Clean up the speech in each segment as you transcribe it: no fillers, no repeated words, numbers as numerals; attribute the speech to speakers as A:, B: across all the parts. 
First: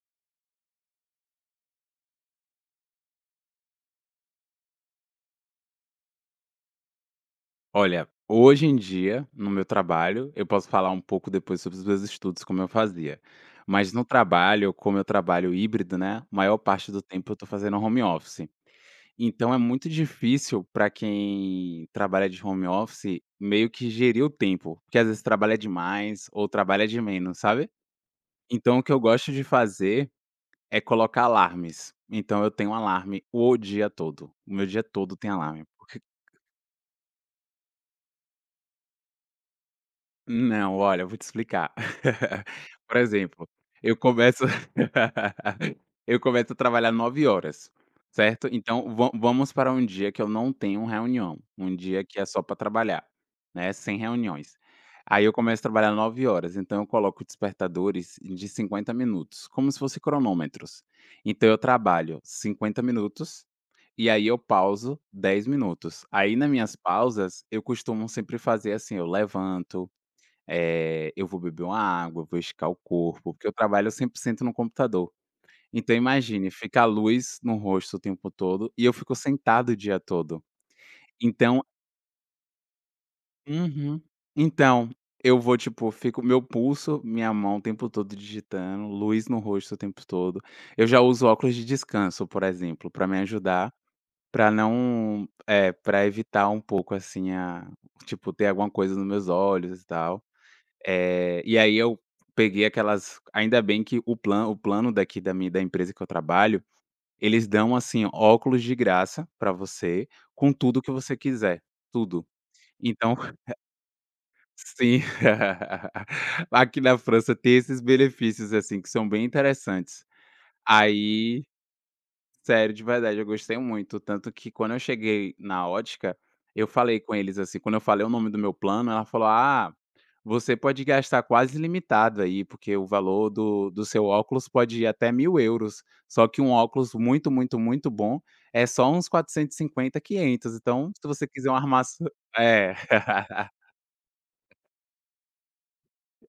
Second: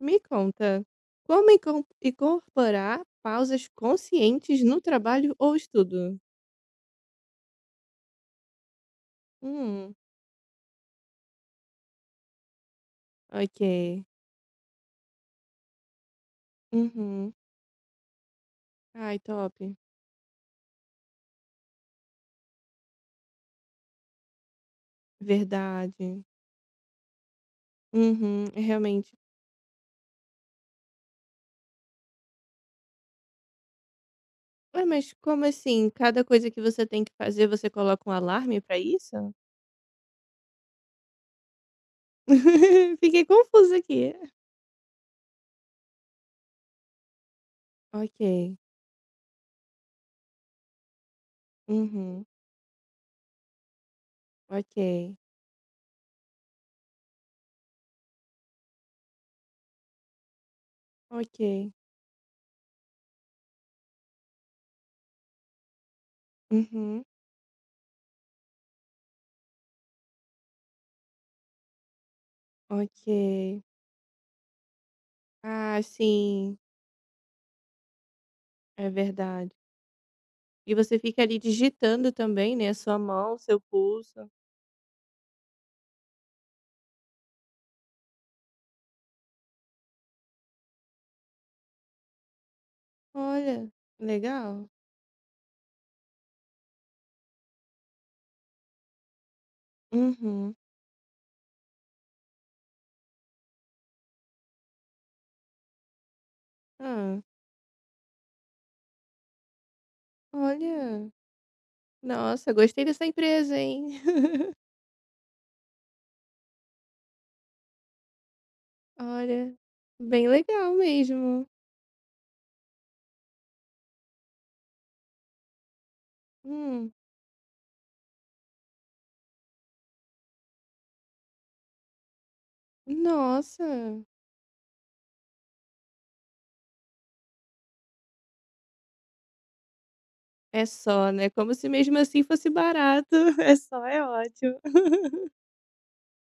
A: Me conta, como incorporar pausas conscientes no trabalho ou estudo?
B: Olha, hoje em dia, no meu
A: Hum,
B: trabalho, eu posso falar um pouco depois sobre os meus estudos, como eu fazia. Mas
A: ok.
B: no trabalho, como eu trabalho híbrido, né? Maior parte do tempo
A: Uhum.
B: eu tô fazendo home office.
A: Ai,
B: Então
A: top.
B: é muito difícil para quem trabalha de home office meio que gerir o tempo, porque às vezes trabalha
A: Verdade.
B: demais ou trabalha de menos, sabe?
A: Uhum, é
B: Então o que eu
A: realmente.
B: gosto de fazer é colocar alarmes. Então eu tenho um alarme o dia todo. O meu dia
A: Ué, mas
B: todo tem
A: como
B: alarme.
A: assim? Cada coisa que você tem que fazer, você coloca um alarme pra isso?
B: Não, olha, eu vou te explicar. Por
A: Fiquei
B: exemplo,
A: confusa
B: eu
A: aqui.
B: começo eu começo a trabalhar 9 horas,
A: Ok.
B: certo? Então va vamos para um dia que eu não tenho reunião, um dia que
A: Uhum.
B: é só para trabalhar, né, sem reuniões.
A: Ok.
B: Aí eu começo a trabalhar 9 horas. Então eu coloco despertadores de 50 minutos, como se fosse cronômetros. Então eu
A: Ok.
B: trabalho 50 minutos, e aí eu pauso 10 minutos. Aí nas minhas
A: Uhum.
B: pausas, eu costumo sempre fazer assim: eu levanto, eu vou beber uma água, vou esticar o
A: Ok.
B: corpo, porque eu trabalho 100% no computador.
A: Ah,
B: Então imagine,
A: sim.
B: fica a luz no rosto o tempo todo e
A: É
B: eu fico
A: verdade.
B: sentado o dia todo.
A: E você fica ali
B: Então
A: digitando também, né, sua mão, seu
B: Uhum.
A: pulso.
B: Então, eu vou, tipo, fico meu pulso, minha mão o tempo todo digitando, luz no rosto o tempo todo. Eu já uso óculos de descanso, por exemplo, pra me
A: Olha,
B: ajudar, pra
A: legal.
B: não pra evitar um pouco, assim, a tipo, ter alguma coisa nos meus olhos e tal.
A: Uhum.
B: E aí eu peguei aquelas ainda bem que o plan o plano daqui da minha da empresa que eu trabalho,
A: Ah,
B: eles dão, assim, óculos de graça pra você, com tudo que
A: Olha,
B: você quiser, tudo.
A: nossa, gostei dessa
B: Então
A: empresa, hein.
B: sim. Aqui na França tem esses benefícios, assim, que são bem
A: Olha,
B: interessantes.
A: bem legal
B: Aí
A: mesmo.
B: sério, de verdade, eu gostei muito, tanto que quando eu cheguei na ótica, eu
A: Hum.
B: falei com eles, assim, quando eu falei o nome do meu plano, ela falou: "Ah, você pode gastar quase ilimitado aí, porque o valor do
A: Nossa,
B: seu óculos pode ir até 1.000 euros, só que um óculos muito, muito, muito bom é só uns 450, quinhentos,
A: é
B: então se
A: só,
B: você
A: né,
B: quiser
A: como
B: um
A: se mesmo
B: armação".
A: assim fosse
B: É.
A: barato. É só, é ótimo.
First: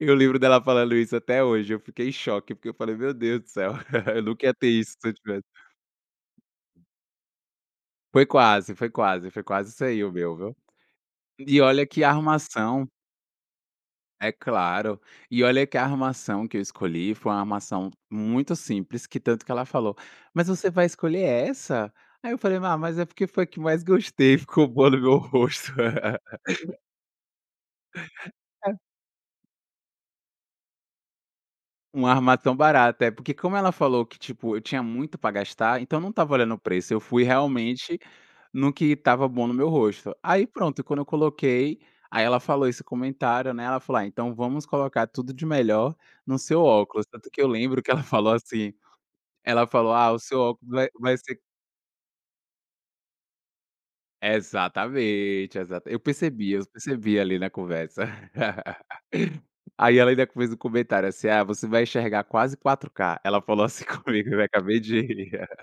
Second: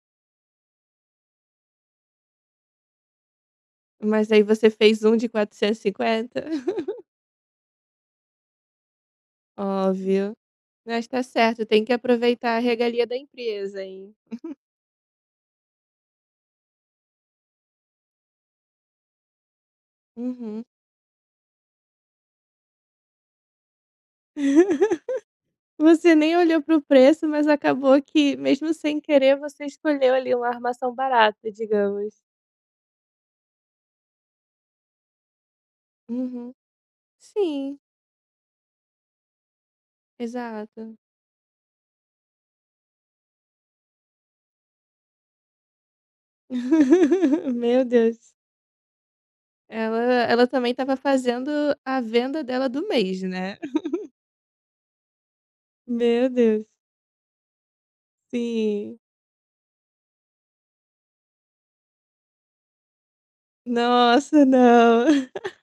B: E o livro dela falando isso até hoje, eu fiquei em choque, porque eu falei: "Meu Deus do céu, eu
A: Mas aí
B: nunca ia ter
A: você
B: isso
A: fez
B: se eu
A: um de
B: tivesse".
A: 450.
B: Foi quase, foi quase, foi quase isso aí o
A: Óbvio.
B: meu, viu.
A: Mas tá
B: E
A: certo, tem
B: olha
A: que
B: que a
A: aproveitar a
B: armação
A: regalia da empresa, hein.
B: é claro. E olha que a armação que eu escolhi foi uma armação muito simples, que tanto que ela falou: "Mas
A: Uhum.
B: você vai escolher essa?" Aí eu falei: "Ah, mas é porque foi a que mais gostei, ficou boa no meu rosto".
A: Você nem olhou para o preço, mas acabou que, mesmo sem querer, você escolheu ali uma armação barata,
B: Uma
A: digamos.
B: armação barata, é porque como ela falou que, tipo, eu tinha muito pra gastar, então eu não estava
A: Uhum.
B: olhando o preço, eu fui
A: Sim,
B: realmente no que estava bom no meu rosto. Aí pronto,
A: exato.
B: quando eu coloquei, aí ela falou esse comentário, né, ela falou: "Ah, então vamos colocar tudo de melhor no seu óculos", tanto que eu lembro
A: Meu
B: que ela
A: Deus.
B: falou assim, ela falou:
A: Ela
B: "Ah, o seu
A: ela
B: óculos
A: também
B: vai
A: estava
B: vai ser
A: fazendo a venda dela do mês, né.
B: exatamente, exata eu
A: Meu
B: percebi,
A: Deus.
B: eu percebi ali na conversa.
A: Sim.
B: Aí ela ainda fez um comentário assim: "Ah, você vai enxergar quase 4K". Ela falou assim comigo, eu
A: Nossa,
B: acabei de
A: não.
B: rir.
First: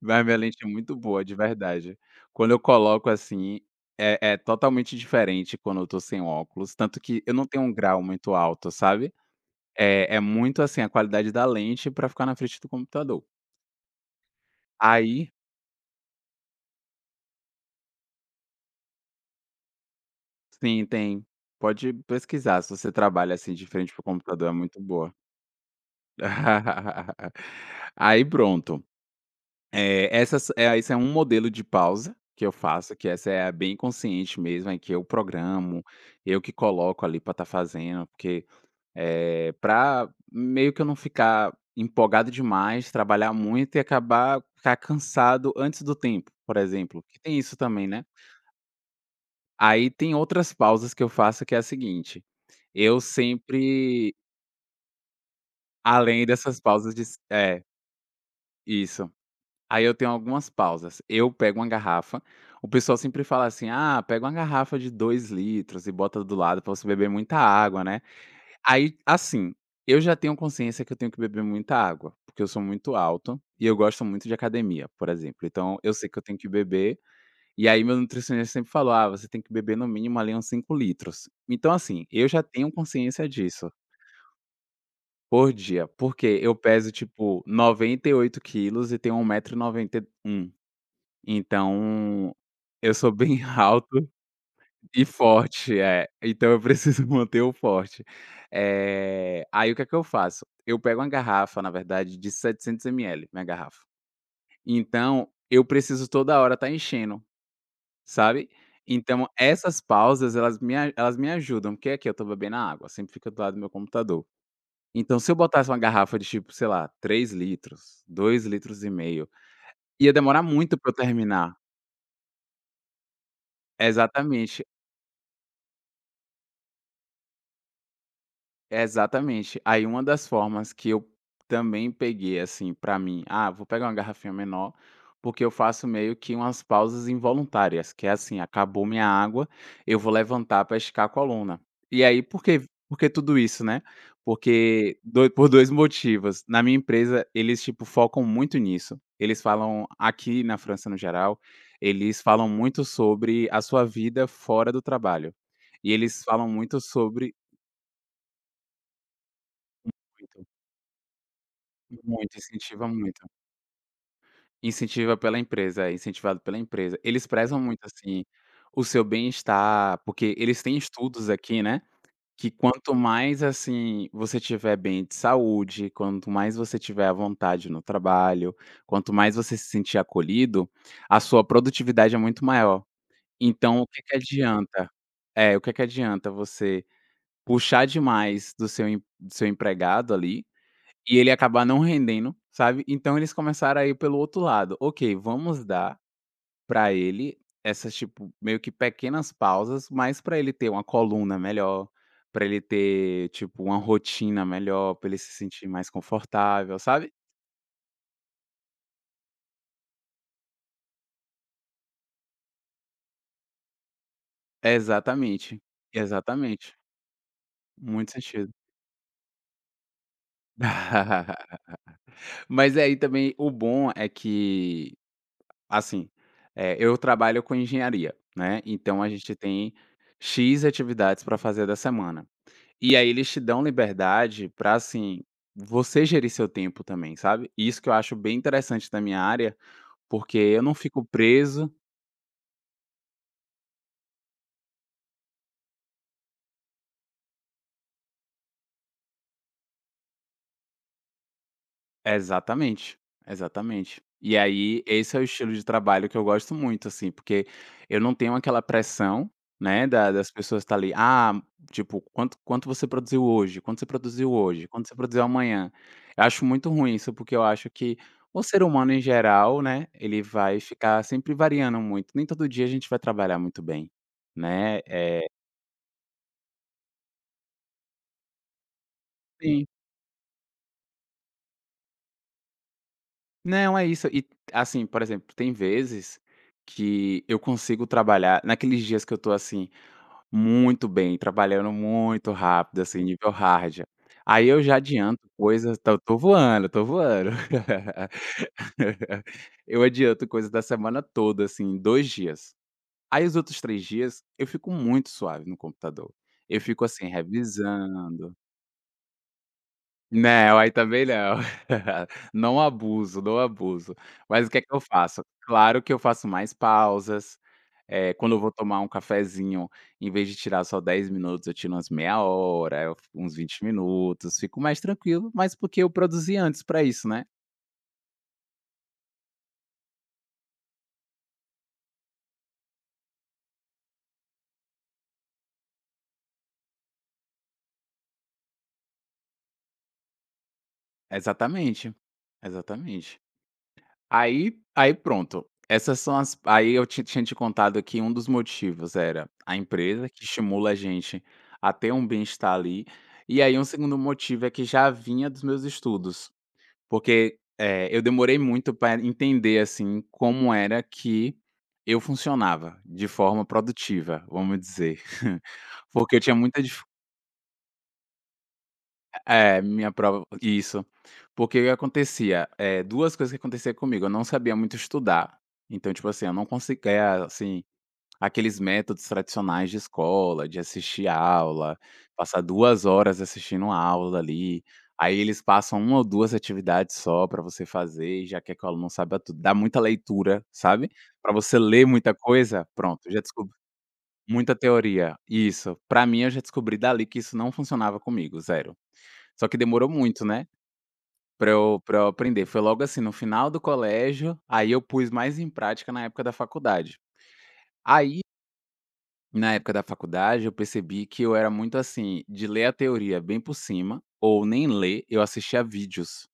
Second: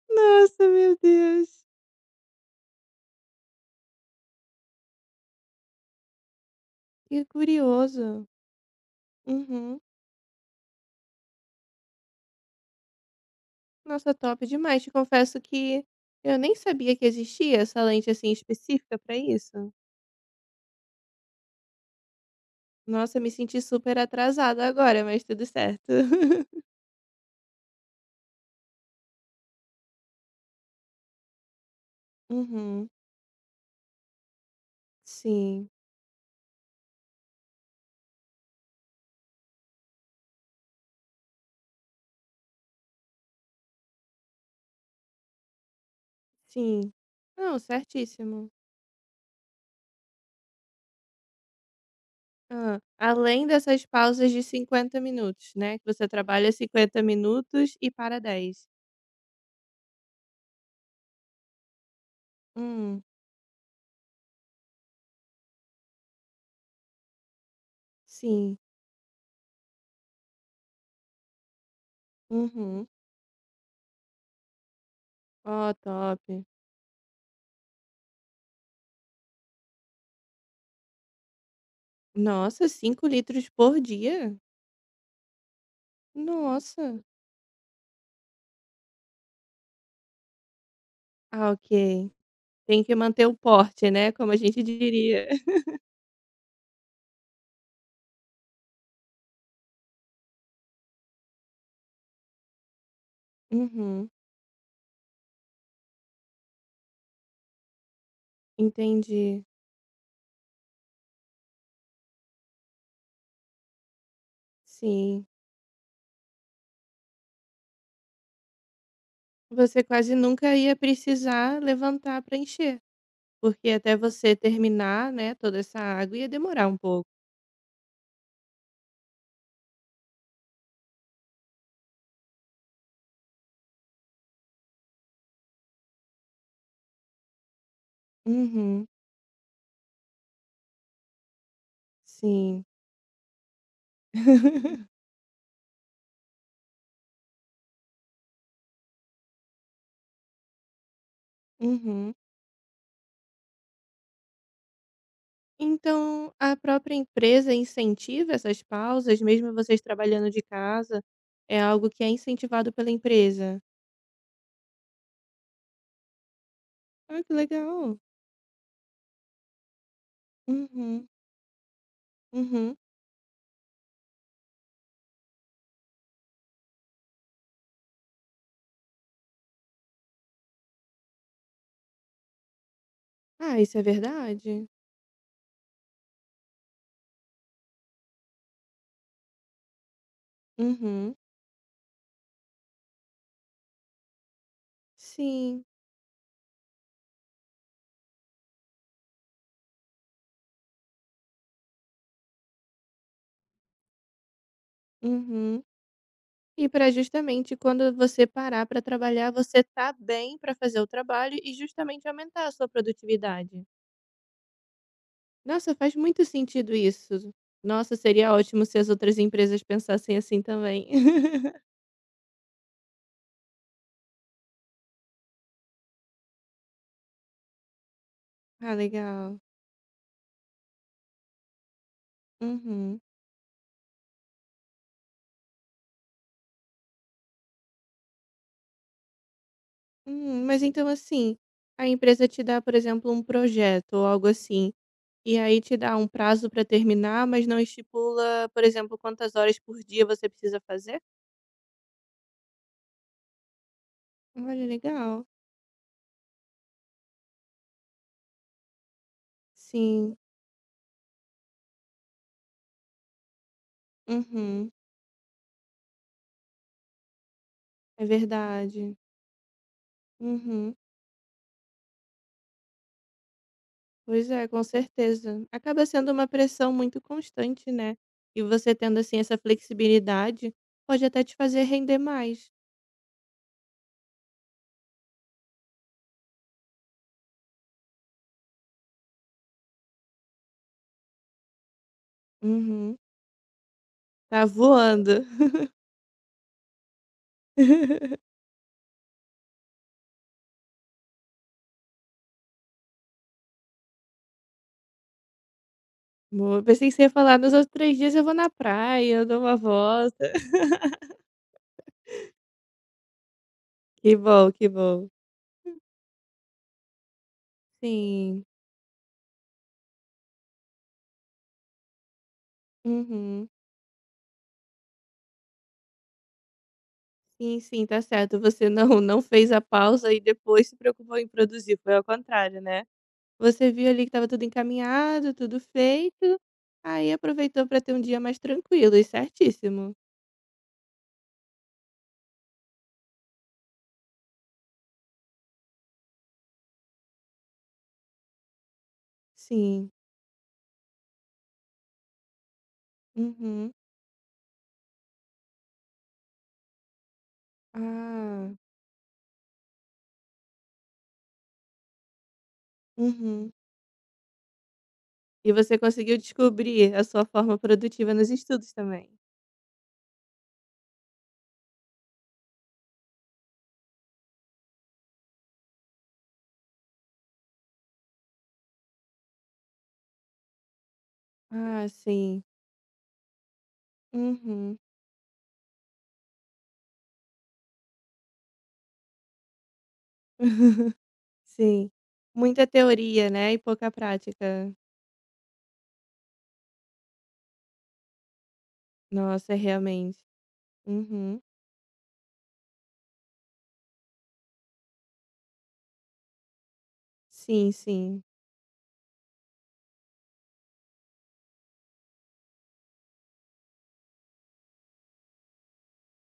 B: Mas minha lente é
A: Nossa,
B: muito
A: meu
B: boa, de
A: Deus.
B: verdade. Quando eu coloco assim, é totalmente diferente quando eu tô sem óculos, tanto
A: Que
B: que eu não tenho um grau
A: curioso.
B: muito alto, sabe.
A: Uhum.
B: É muito assim a qualidade da lente pra ficar na frente do computador.
A: Nossa, top demais. Te
B: Aí
A: confesso que eu nem sabia que existia essa lente, assim, específica para isso.
B: sim, tem. Pode pesquisar, se você
A: Nossa, eu me
B: trabalha assim
A: senti
B: de frente
A: super
B: para computador, é
A: atrasada
B: muito
A: agora,
B: boa.
A: mas tudo certo.
B: Aí pronto, esse é um modelo de pausa que eu
A: Uhum.
B: faço, que essa é a bem consciente mesmo, em que eu
A: Sim,
B: programo, eu que coloco ali para estar fazendo, porque pra meio que eu não ficar empolgado demais, trabalhar muito e acabar ficar cansado antes do tempo, por
A: sim.
B: exemplo, que tem isso
A: Não,
B: também, né.
A: certíssimo.
B: Aí tem outras pausas que eu faço que é a seguinte,
A: Hã.
B: eu
A: Além dessas
B: sempre,
A: pausas de 50 minutos, né, que você
B: além
A: trabalha
B: dessas pausas
A: 50
B: de é,
A: minutos e para 10.
B: isso. Aí eu tenho algumas pausas. Eu pego uma garrafa, o pessoal
A: Hum,
B: sempre fala assim: "Ah, pega uma garrafa de 2 litros e bota do lado pra você beber muita água, né".
A: sim.
B: Aí, assim, eu já tenho consciência que eu tenho que beber muita água, porque eu sou
A: Uhum.
B: muito alto e eu gosto muito de academia, por exemplo.
A: Ó,
B: Então eu sei que
A: top.
B: eu tenho que beber, e aí meu nutricionista sempre falou: "Ah, você tem que beber no mínimo ali uns 5 litros". Então, assim, eu já
A: Nossa,
B: tenho
A: 5
B: consciência
A: litros
B: disso
A: por dia?
B: por dia, porque eu peso
A: Nossa.
B: tipo 98 quilos e tenho 1,91 m.
A: Ah, ok.
B: Então,
A: Tem
B: eu
A: que
B: sou
A: manter o
B: bem
A: porte,
B: alto
A: né, como a gente
B: e
A: diria.
B: forte, é. Então eu preciso manter o forte. Aí o que é que eu faço? Eu pego uma garrafa, na verdade, de 700 ml, minha garrafa.
A: Uhum,
B: Então, eu preciso toda hora estar enchendo, sabe. Então
A: entendi.
B: essas pausas elas me ajudam, porque aqui eu estou bebendo água, sempre fica do lado do meu computador. Então
A: Sim.
B: se eu botasse uma garrafa de tipo, sei lá, 3 litros, 2,5 litros,
A: Você
B: ia
A: quase
B: demorar
A: nunca ia
B: muito pra eu terminar.
A: precisar levantar para encher, porque até você
B: Exatamente.
A: terminar, né, toda essa água ia demorar um pouco.
B: Exatamente. Aí uma das formas que eu também peguei, assim, pra mim: "Ah, vou pegar uma garrafinha menor", porque eu faço meio que umas pausas involuntárias, que é assim: acabou
A: Uhum,
B: minha água, eu vou levantar pra esticar a coluna. E aí
A: sim.
B: por que tudo isso, né? Porque doi por 2 motivos. Na minha empresa, eles, tipo, focam muito nisso. Eles falam aqui na França, no geral,
A: Uhum.
B: eles falam muito sobre a sua vida fora do trabalho. E eles
A: Então
B: falam
A: a
B: muito
A: própria
B: sobre
A: empresa incentiva essas pausas, mesmo vocês trabalhando de casa? É algo que é
B: muito,
A: incentivado
B: incentiva
A: pela
B: muito.
A: empresa?
B: Incentiva pela empresa, é incentivado pela empresa.
A: Ah,
B: Eles
A: que
B: prezam muito,
A: legal.
B: assim, o seu bem-estar, porque eles têm
A: Uhum,
B: estudos aqui, né, que
A: uhum.
B: quanto mais, assim, você tiver bem de saúde, quanto mais você tiver à vontade no trabalho, quanto mais você se sentir acolhido, a sua produtividade é muito maior.
A: Ah, isso
B: Então,
A: é
B: o que que
A: verdade.
B: adianta o que que adianta você puxar demais do seu empregado ali
A: Uhum,
B: e ele acabar não rendendo, sabe. Então eles começaram a ir pelo outro lado: ok,
A: sim.
B: vamos dar pra ele essas, tipo, meio que pequenas pausas, mas pra ele ter uma coluna melhor, pra ele ter, tipo, uma rotina melhor, pra ele se
A: Uhum.
B: sentir mais
A: E
B: confortável,
A: para
B: sabe.
A: justamente quando você parar para trabalhar, você tá bem para fazer o trabalho e justamente aumentar a sua produtividade.
B: Exatamente,
A: Nossa, faz muito sentido
B: exatamente,
A: isso. Nossa,
B: muito
A: seria
B: sentido.
A: ótimo se as outras empresas pensassem assim também.
B: Mas aí também o bom é que, assim, eu trabalho com engenharia, né,
A: Ah,
B: então a gente
A: legal.
B: tem X atividades para fazer da semana. E
A: Uhum.
B: aí eles te dão liberdade pra, assim, você gerir seu tempo também, sabe. E isso que eu acho bem interessante da minha área, porque
A: Mas
B: eu não
A: então
B: fico
A: assim,
B: preso
A: a empresa te dá, por exemplo, um projeto ou algo assim, e aí te dá um prazo para terminar, mas não estipula, por exemplo, quantas horas por dia você precisa fazer?
B: exatamente, exatamente. E
A: Olha,
B: aí, esse é o
A: legal.
B: estilo de trabalho que eu gosto muito, assim, porque eu não tenho aquela pressão, né, da
A: Sim.
B: das pessoas estar ali: "Ah, tipo, quanto você produziu hoje? Quanto você produziu hoje?
A: Uhum.
B: Quanto você produziu amanhã?". Eu acho muito ruim isso, porque eu acho que
A: É
B: o ser humano
A: verdade.
B: em geral, né, ele vai
A: Uhum.
B: ficar sempre variando muito, nem todo dia a gente vai trabalhar muito bem,
A: Pois é, com
B: né,
A: certeza. Acaba sendo uma pressão muito constante, né? E você tendo assim essa flexibilidade, pode até te fazer render mais.
B: não, é isso. E, assim, por exemplo, tem vezes que eu consigo trabalhar naqueles dias que eu tô, assim, muito bem, trabalhando muito rápido,
A: Uhum.
B: assim, nível hard.
A: Tá
B: Aí eu já adianto
A: voando.
B: coisas, tô voando, tô voando. Eu adianto coisas da semana toda, assim, em 2 dias. Aí os outros 3 dias eu fico muito suave no computador. Eu
A: Boa.
B: fico,
A: Pensei que você
B: assim,
A: ia falar, nos outros 3 dias eu vou
B: revisando,
A: na praia, eu dou uma volta.
B: não, aí também não. Não abuso, não abuso.
A: Que
B: Mas
A: bom,
B: o que é
A: que
B: que eu
A: bom.
B: faço? Claro que eu faço mais pausas, quando eu
A: Sim.
B: vou tomar um cafezinho, em vez de tirar só 10 minutos, eu tiro umas meia hora, eu uns
A: Uhum.
B: 20 minutos, fico mais tranquilo, mas porque eu produzi antes para isso, né.
A: Sim, sim, tá certo. Você não, não fez a pausa e depois se preocupou em produzir. Foi ao contrário, né? Você viu ali que estava tudo encaminhado, tudo feito, aí aproveitou para ter um dia mais tranquilo e certíssimo.
B: Exatamente, exatamente. Aí pronto, essas são as aí eu ti tinha te contado que um dos motivos era a
A: Sim.
B: empresa que estimula a gente a ter um bem-estar ali, e aí um
A: Uhum.
B: segundo motivo é que já vinha dos meus estudos, porque, eu demorei
A: Ah.
B: muito para entender, assim, como era que eu funcionava de forma
A: Uhum.
B: produtiva, vamos dizer.
A: E você conseguiu
B: Porque eu tinha muita
A: descobrir a sua forma produtiva nos estudos também?
B: minha prova isso. Porque o que acontecia? Duas coisas que acontecia comigo, eu não sabia muito estudar, então, tipo assim, eu não conseguia, assim, aqueles métodos tradicionais de escola, de assistir aula,
A: Ah,
B: passar
A: sim.
B: 2 horas assistindo a aula ali,
A: Uhum.
B: aí eles passam uma ou 2 atividades só pra você fazer e já quer que o aluno saiba tudo. Dá muita leitura, sabe, pra você ler
A: Sim.
B: muita
A: Muita
B: coisa, pronto, já
A: teoria, né,
B: descobri
A: e pouca
B: muita
A: prática.
B: teoria, isso. Pra mim, eu já descobri dali que isso não funcionava comigo, zero. Só
A: Nossa,
B: que demorou
A: realmente.
B: muito, né,
A: Uhum.
B: pra eu aprender. Foi logo assim, no final do colégio. Aí eu pus mais em prática na época da faculdade.
A: Sim,
B: Aí,
A: sim.
B: na época da faculdade, eu percebi que eu era muito assim, de ler a teoria bem por cima, ou nem ler, eu assistia vídeos,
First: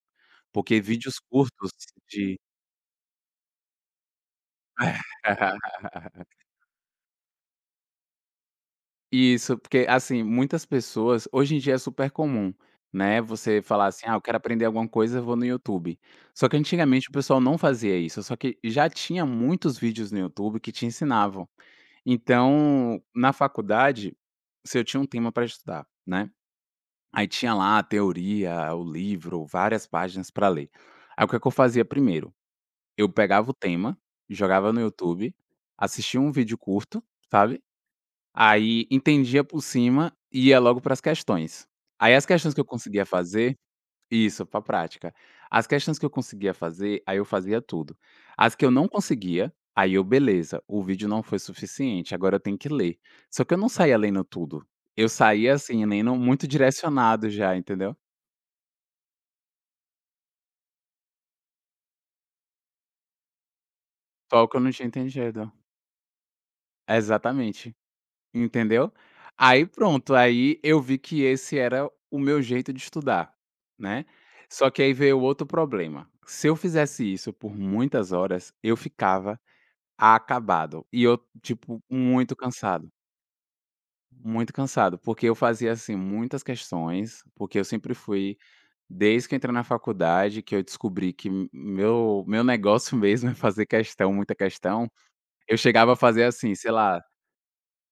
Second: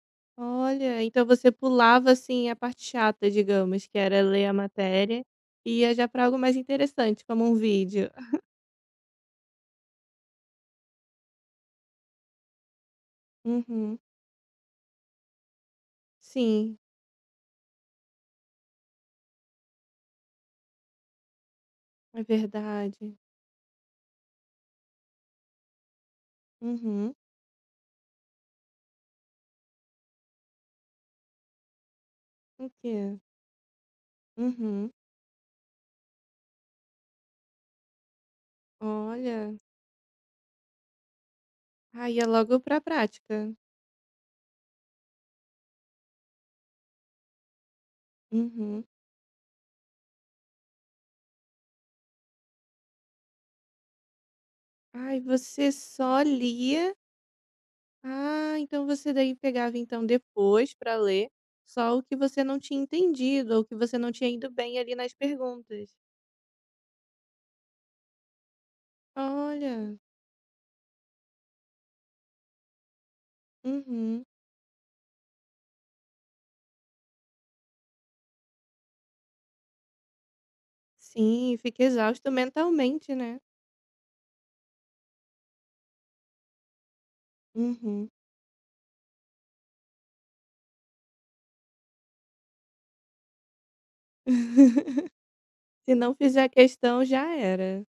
B: porque
A: Olha,
B: vídeos
A: então você
B: curtos
A: pulava,
B: de
A: assim, a parte chata, digamos, que era ler a matéria, e ia já para algo mais interessante, como um vídeo.
B: Isso, porque, assim, muitas pessoas hoje em dia é super comum, né, você falar
A: Uhum.
B: assim: "Ah, eu quero aprender alguma coisa, eu vou no YouTube". Só que
A: Sim,
B: antigamente o pessoal não fazia isso, só que já tinha muitos vídeos no YouTube que te ensinavam.
A: é
B: Então,
A: verdade.
B: na faculdade, se eu tinha um tema para estudar, né,
A: Uhum.
B: aí tinha lá a teoria, o livro, várias páginas para ler. Aí o que é que eu fazia primeiro?
A: O
B: Eu
A: quê?
B: pegava o tema, jogava no
A: Uhum.
B: YouTube, assistia um vídeo curto, sabe. Aí entendia
A: Olha.
B: por cima e ia logo para as questões.
A: Ah,
B: Aí as
A: ia
B: questões
A: logo
B: que eu
A: pra
B: conseguia
A: prática.
B: fazer, isso, para prática. As questões que eu conseguia fazer, aí eu fazia tudo. As que eu
A: Uhum.
B: não conseguia, aí eu, beleza, o vídeo não foi suficiente, agora eu tenho que ler. Só que eu não saía lendo tudo. Eu
A: Ai,
B: saía,
A: você
B: assim, lendo
A: só
B: muito
A: lia
B: direcionado já, entendeu.
A: ah, então você daí pegava, então, depois pra ler só o que você não tinha entendido ou que você não tinha
B: Só o
A: ido
B: que eu não
A: bem
B: tinha
A: ali nas
B: entendido.
A: perguntas.
B: Exatamente. Entendeu? Aí
A: Olha.
B: pronto, aí eu vi que esse era o meu jeito de estudar, né.
A: Uhum.
B: Só que aí veio outro problema, se eu fizesse isso por muitas horas, eu ficava acabado e eu,
A: Sim,
B: tipo,
A: fica exausto mentalmente, né.
B: muito cansado, porque eu fazia, assim, muitas questões, porque eu sempre
A: Uhum.
B: fui desde que eu entrei na faculdade, que eu descobri que m meu meu negócio mesmo é fazer questão, muita questão, eu chegava
A: Se
B: a
A: não
B: fazer,
A: fizer
B: assim, sei lá.
A: questão, já era.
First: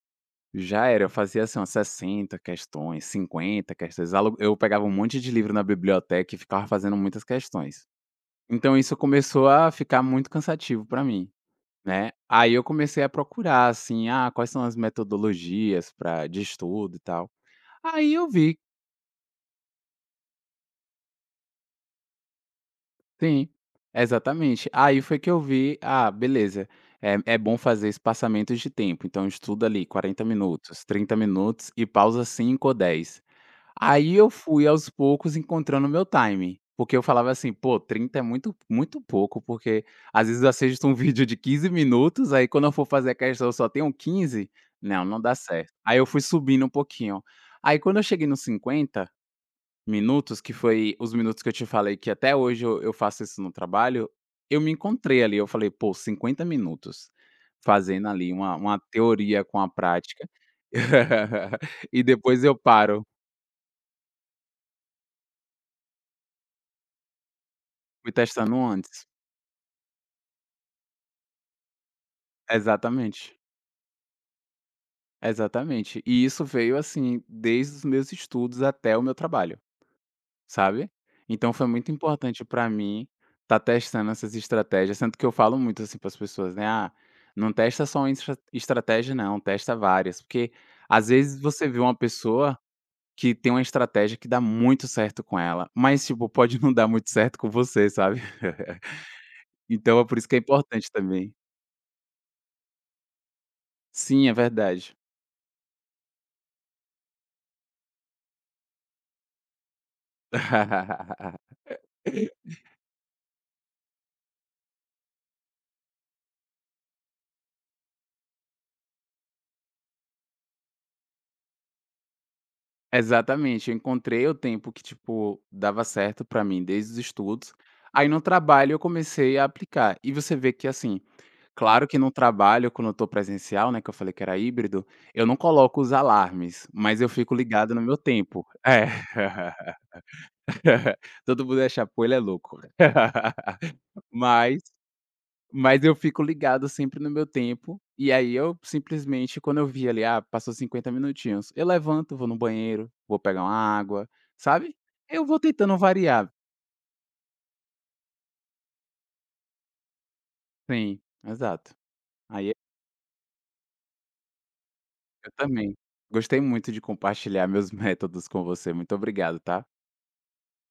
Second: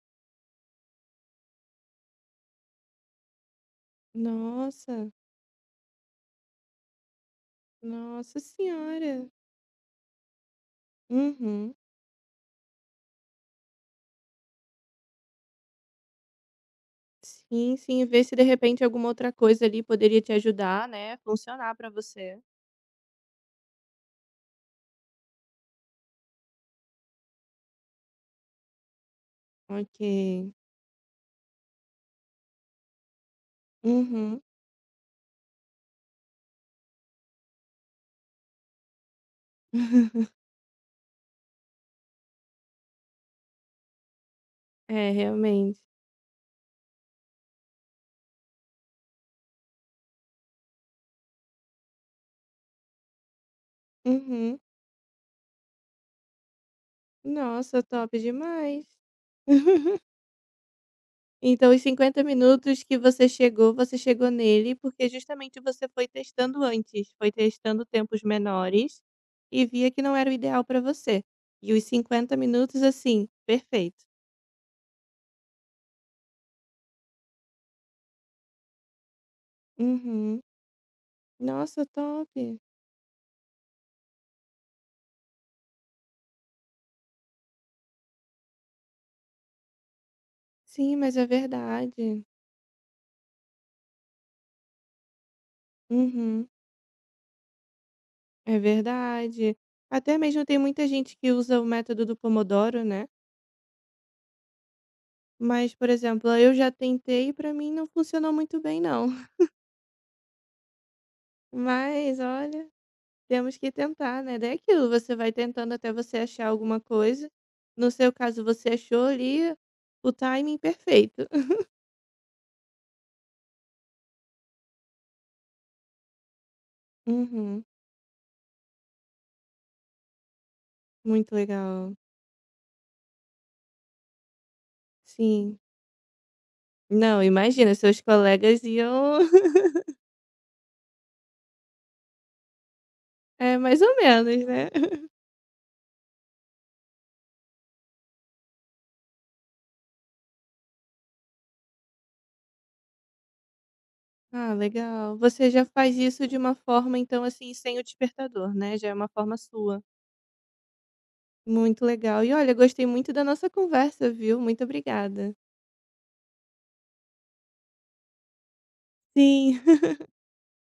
B: Já era, eu fazia assim umas 60 questões, 50 questões, alu eu pegava um
A: Nossa,
B: monte de livro na biblioteca e ficava fazendo muitas questões.
A: nossa
B: Então isso
A: senhora.
B: começou a ficar muito cansativo para mim,
A: Uhum.
B: né. Aí eu comecei a procurar assim, ah, quais são as metodologias para de estudo e tal.
A: Sim, sim,
B: Aí
A: ver
B: eu
A: se de
B: vi,
A: repente alguma outra coisa ali poderia te ajudar, né, funcionar pra você.
B: sim, exatamente. Aí foi que eu vi, ah, beleza, é bom fazer espaçamentos de tempo, então estuda ali
A: Ok.
B: 40 minutos, 30 minutos e pausa 5 ou 10. Aí eu
A: Uhum.
B: fui aos poucos encontrando o meu time, porque eu falava assim: "Pô, 30 é muito muito pouco", porque às vezes eu assisto um vídeo de 15 minutos, aí quando eu for fazer a questão eu só tenho 15, não,
A: É,
B: não dá certo.
A: realmente.
B: Aí eu fui subindo um pouquinho. Aí quando eu cheguei nos 50 minutos, que foi os minutos que eu te falei que até hoje eu faço isso no trabalho,
A: Uhum.
B: eu me encontrei ali, eu falei: "Pô, 50 minutos
A: Nossa,
B: fazendo
A: top
B: ali uma
A: demais.
B: teoria com a prática,
A: Então os
B: e
A: 50
B: depois eu
A: minutos que
B: paro".
A: você chegou nele porque justamente você foi testando antes, foi testando
B: Fui
A: tempos
B: testando
A: menores
B: antes.
A: e via que não era o ideal para você. E os 50 minutos, assim,
B: Exatamente,
A: perfeito.
B: exatamente. E isso veio, assim, desde os meus estudos até o meu trabalho,
A: Uhum.
B: sabe. Então foi
A: Nossa,
B: muito
A: top.
B: importante pra mim estar testando essas estratégias, sendo que eu falo muito, assim, para as pessoas, né: "Ah, não testa só uma estratégia não, testa várias", porque
A: Sim,
B: às
A: mas é
B: vezes você vê uma
A: verdade.
B: pessoa que tem uma estratégia que dá muito certo com ela, mas, tipo,
A: Uhum.
B: pode não dar muito certo com você, sabe.
A: É verdade.
B: Então é
A: Até
B: por isso que é
A: mesmo tem muita
B: importante
A: gente que
B: também.
A: usa o método do Pomodoro, né.
B: Sim, é verdade.
A: Mas, por exemplo, eu já tentei e para mim não funcionou muito bem não. Mas olha Temos que tentar, né, daí é aquilo, você vai tentando até você achar alguma coisa. No seu caso, você achou ali o timing perfeito.
B: Exatamente, eu encontrei o tempo que, tipo, dava certo pra mim desde os estudos,
A: Uhum,
B: aí no trabalho eu comecei a aplicar. E você vê que, assim,
A: muito
B: claro
A: legal.
B: que no trabalho quando eu estou presencial, né, que eu falei que era híbrido, eu não
A: Sim.
B: coloco os alarmes, mas eu
A: Não,
B: fico
A: imagina,
B: ligado no meu
A: seus
B: tempo.
A: colegas
B: É.
A: iam
B: Todo mundo acha achar: "Pô, ele é louco".
A: é, mais ou menos,
B: Mas
A: né.
B: mas eu fico ligado sempre no meu tempo, e aí eu simplesmente quando eu vi ali, ah, passou 50 minutinhos, eu levanto, vou no banheiro, vou pegar uma água,
A: Ah,
B: sabe.
A: legal.
B: Eu vou
A: Você já
B: tentando
A: faz isso
B: variar.
A: de uma forma, então, assim, sem o despertador, né, já é uma forma sua.
B: Sim, exato.
A: Muito legal. E olha,
B: Aí
A: gostei muito da nossa conversa, viu. Muito obrigada.
B: eu também. Gostei muito de compartilhar meus métodos com você, muito obrigado, tá.
A: Sim.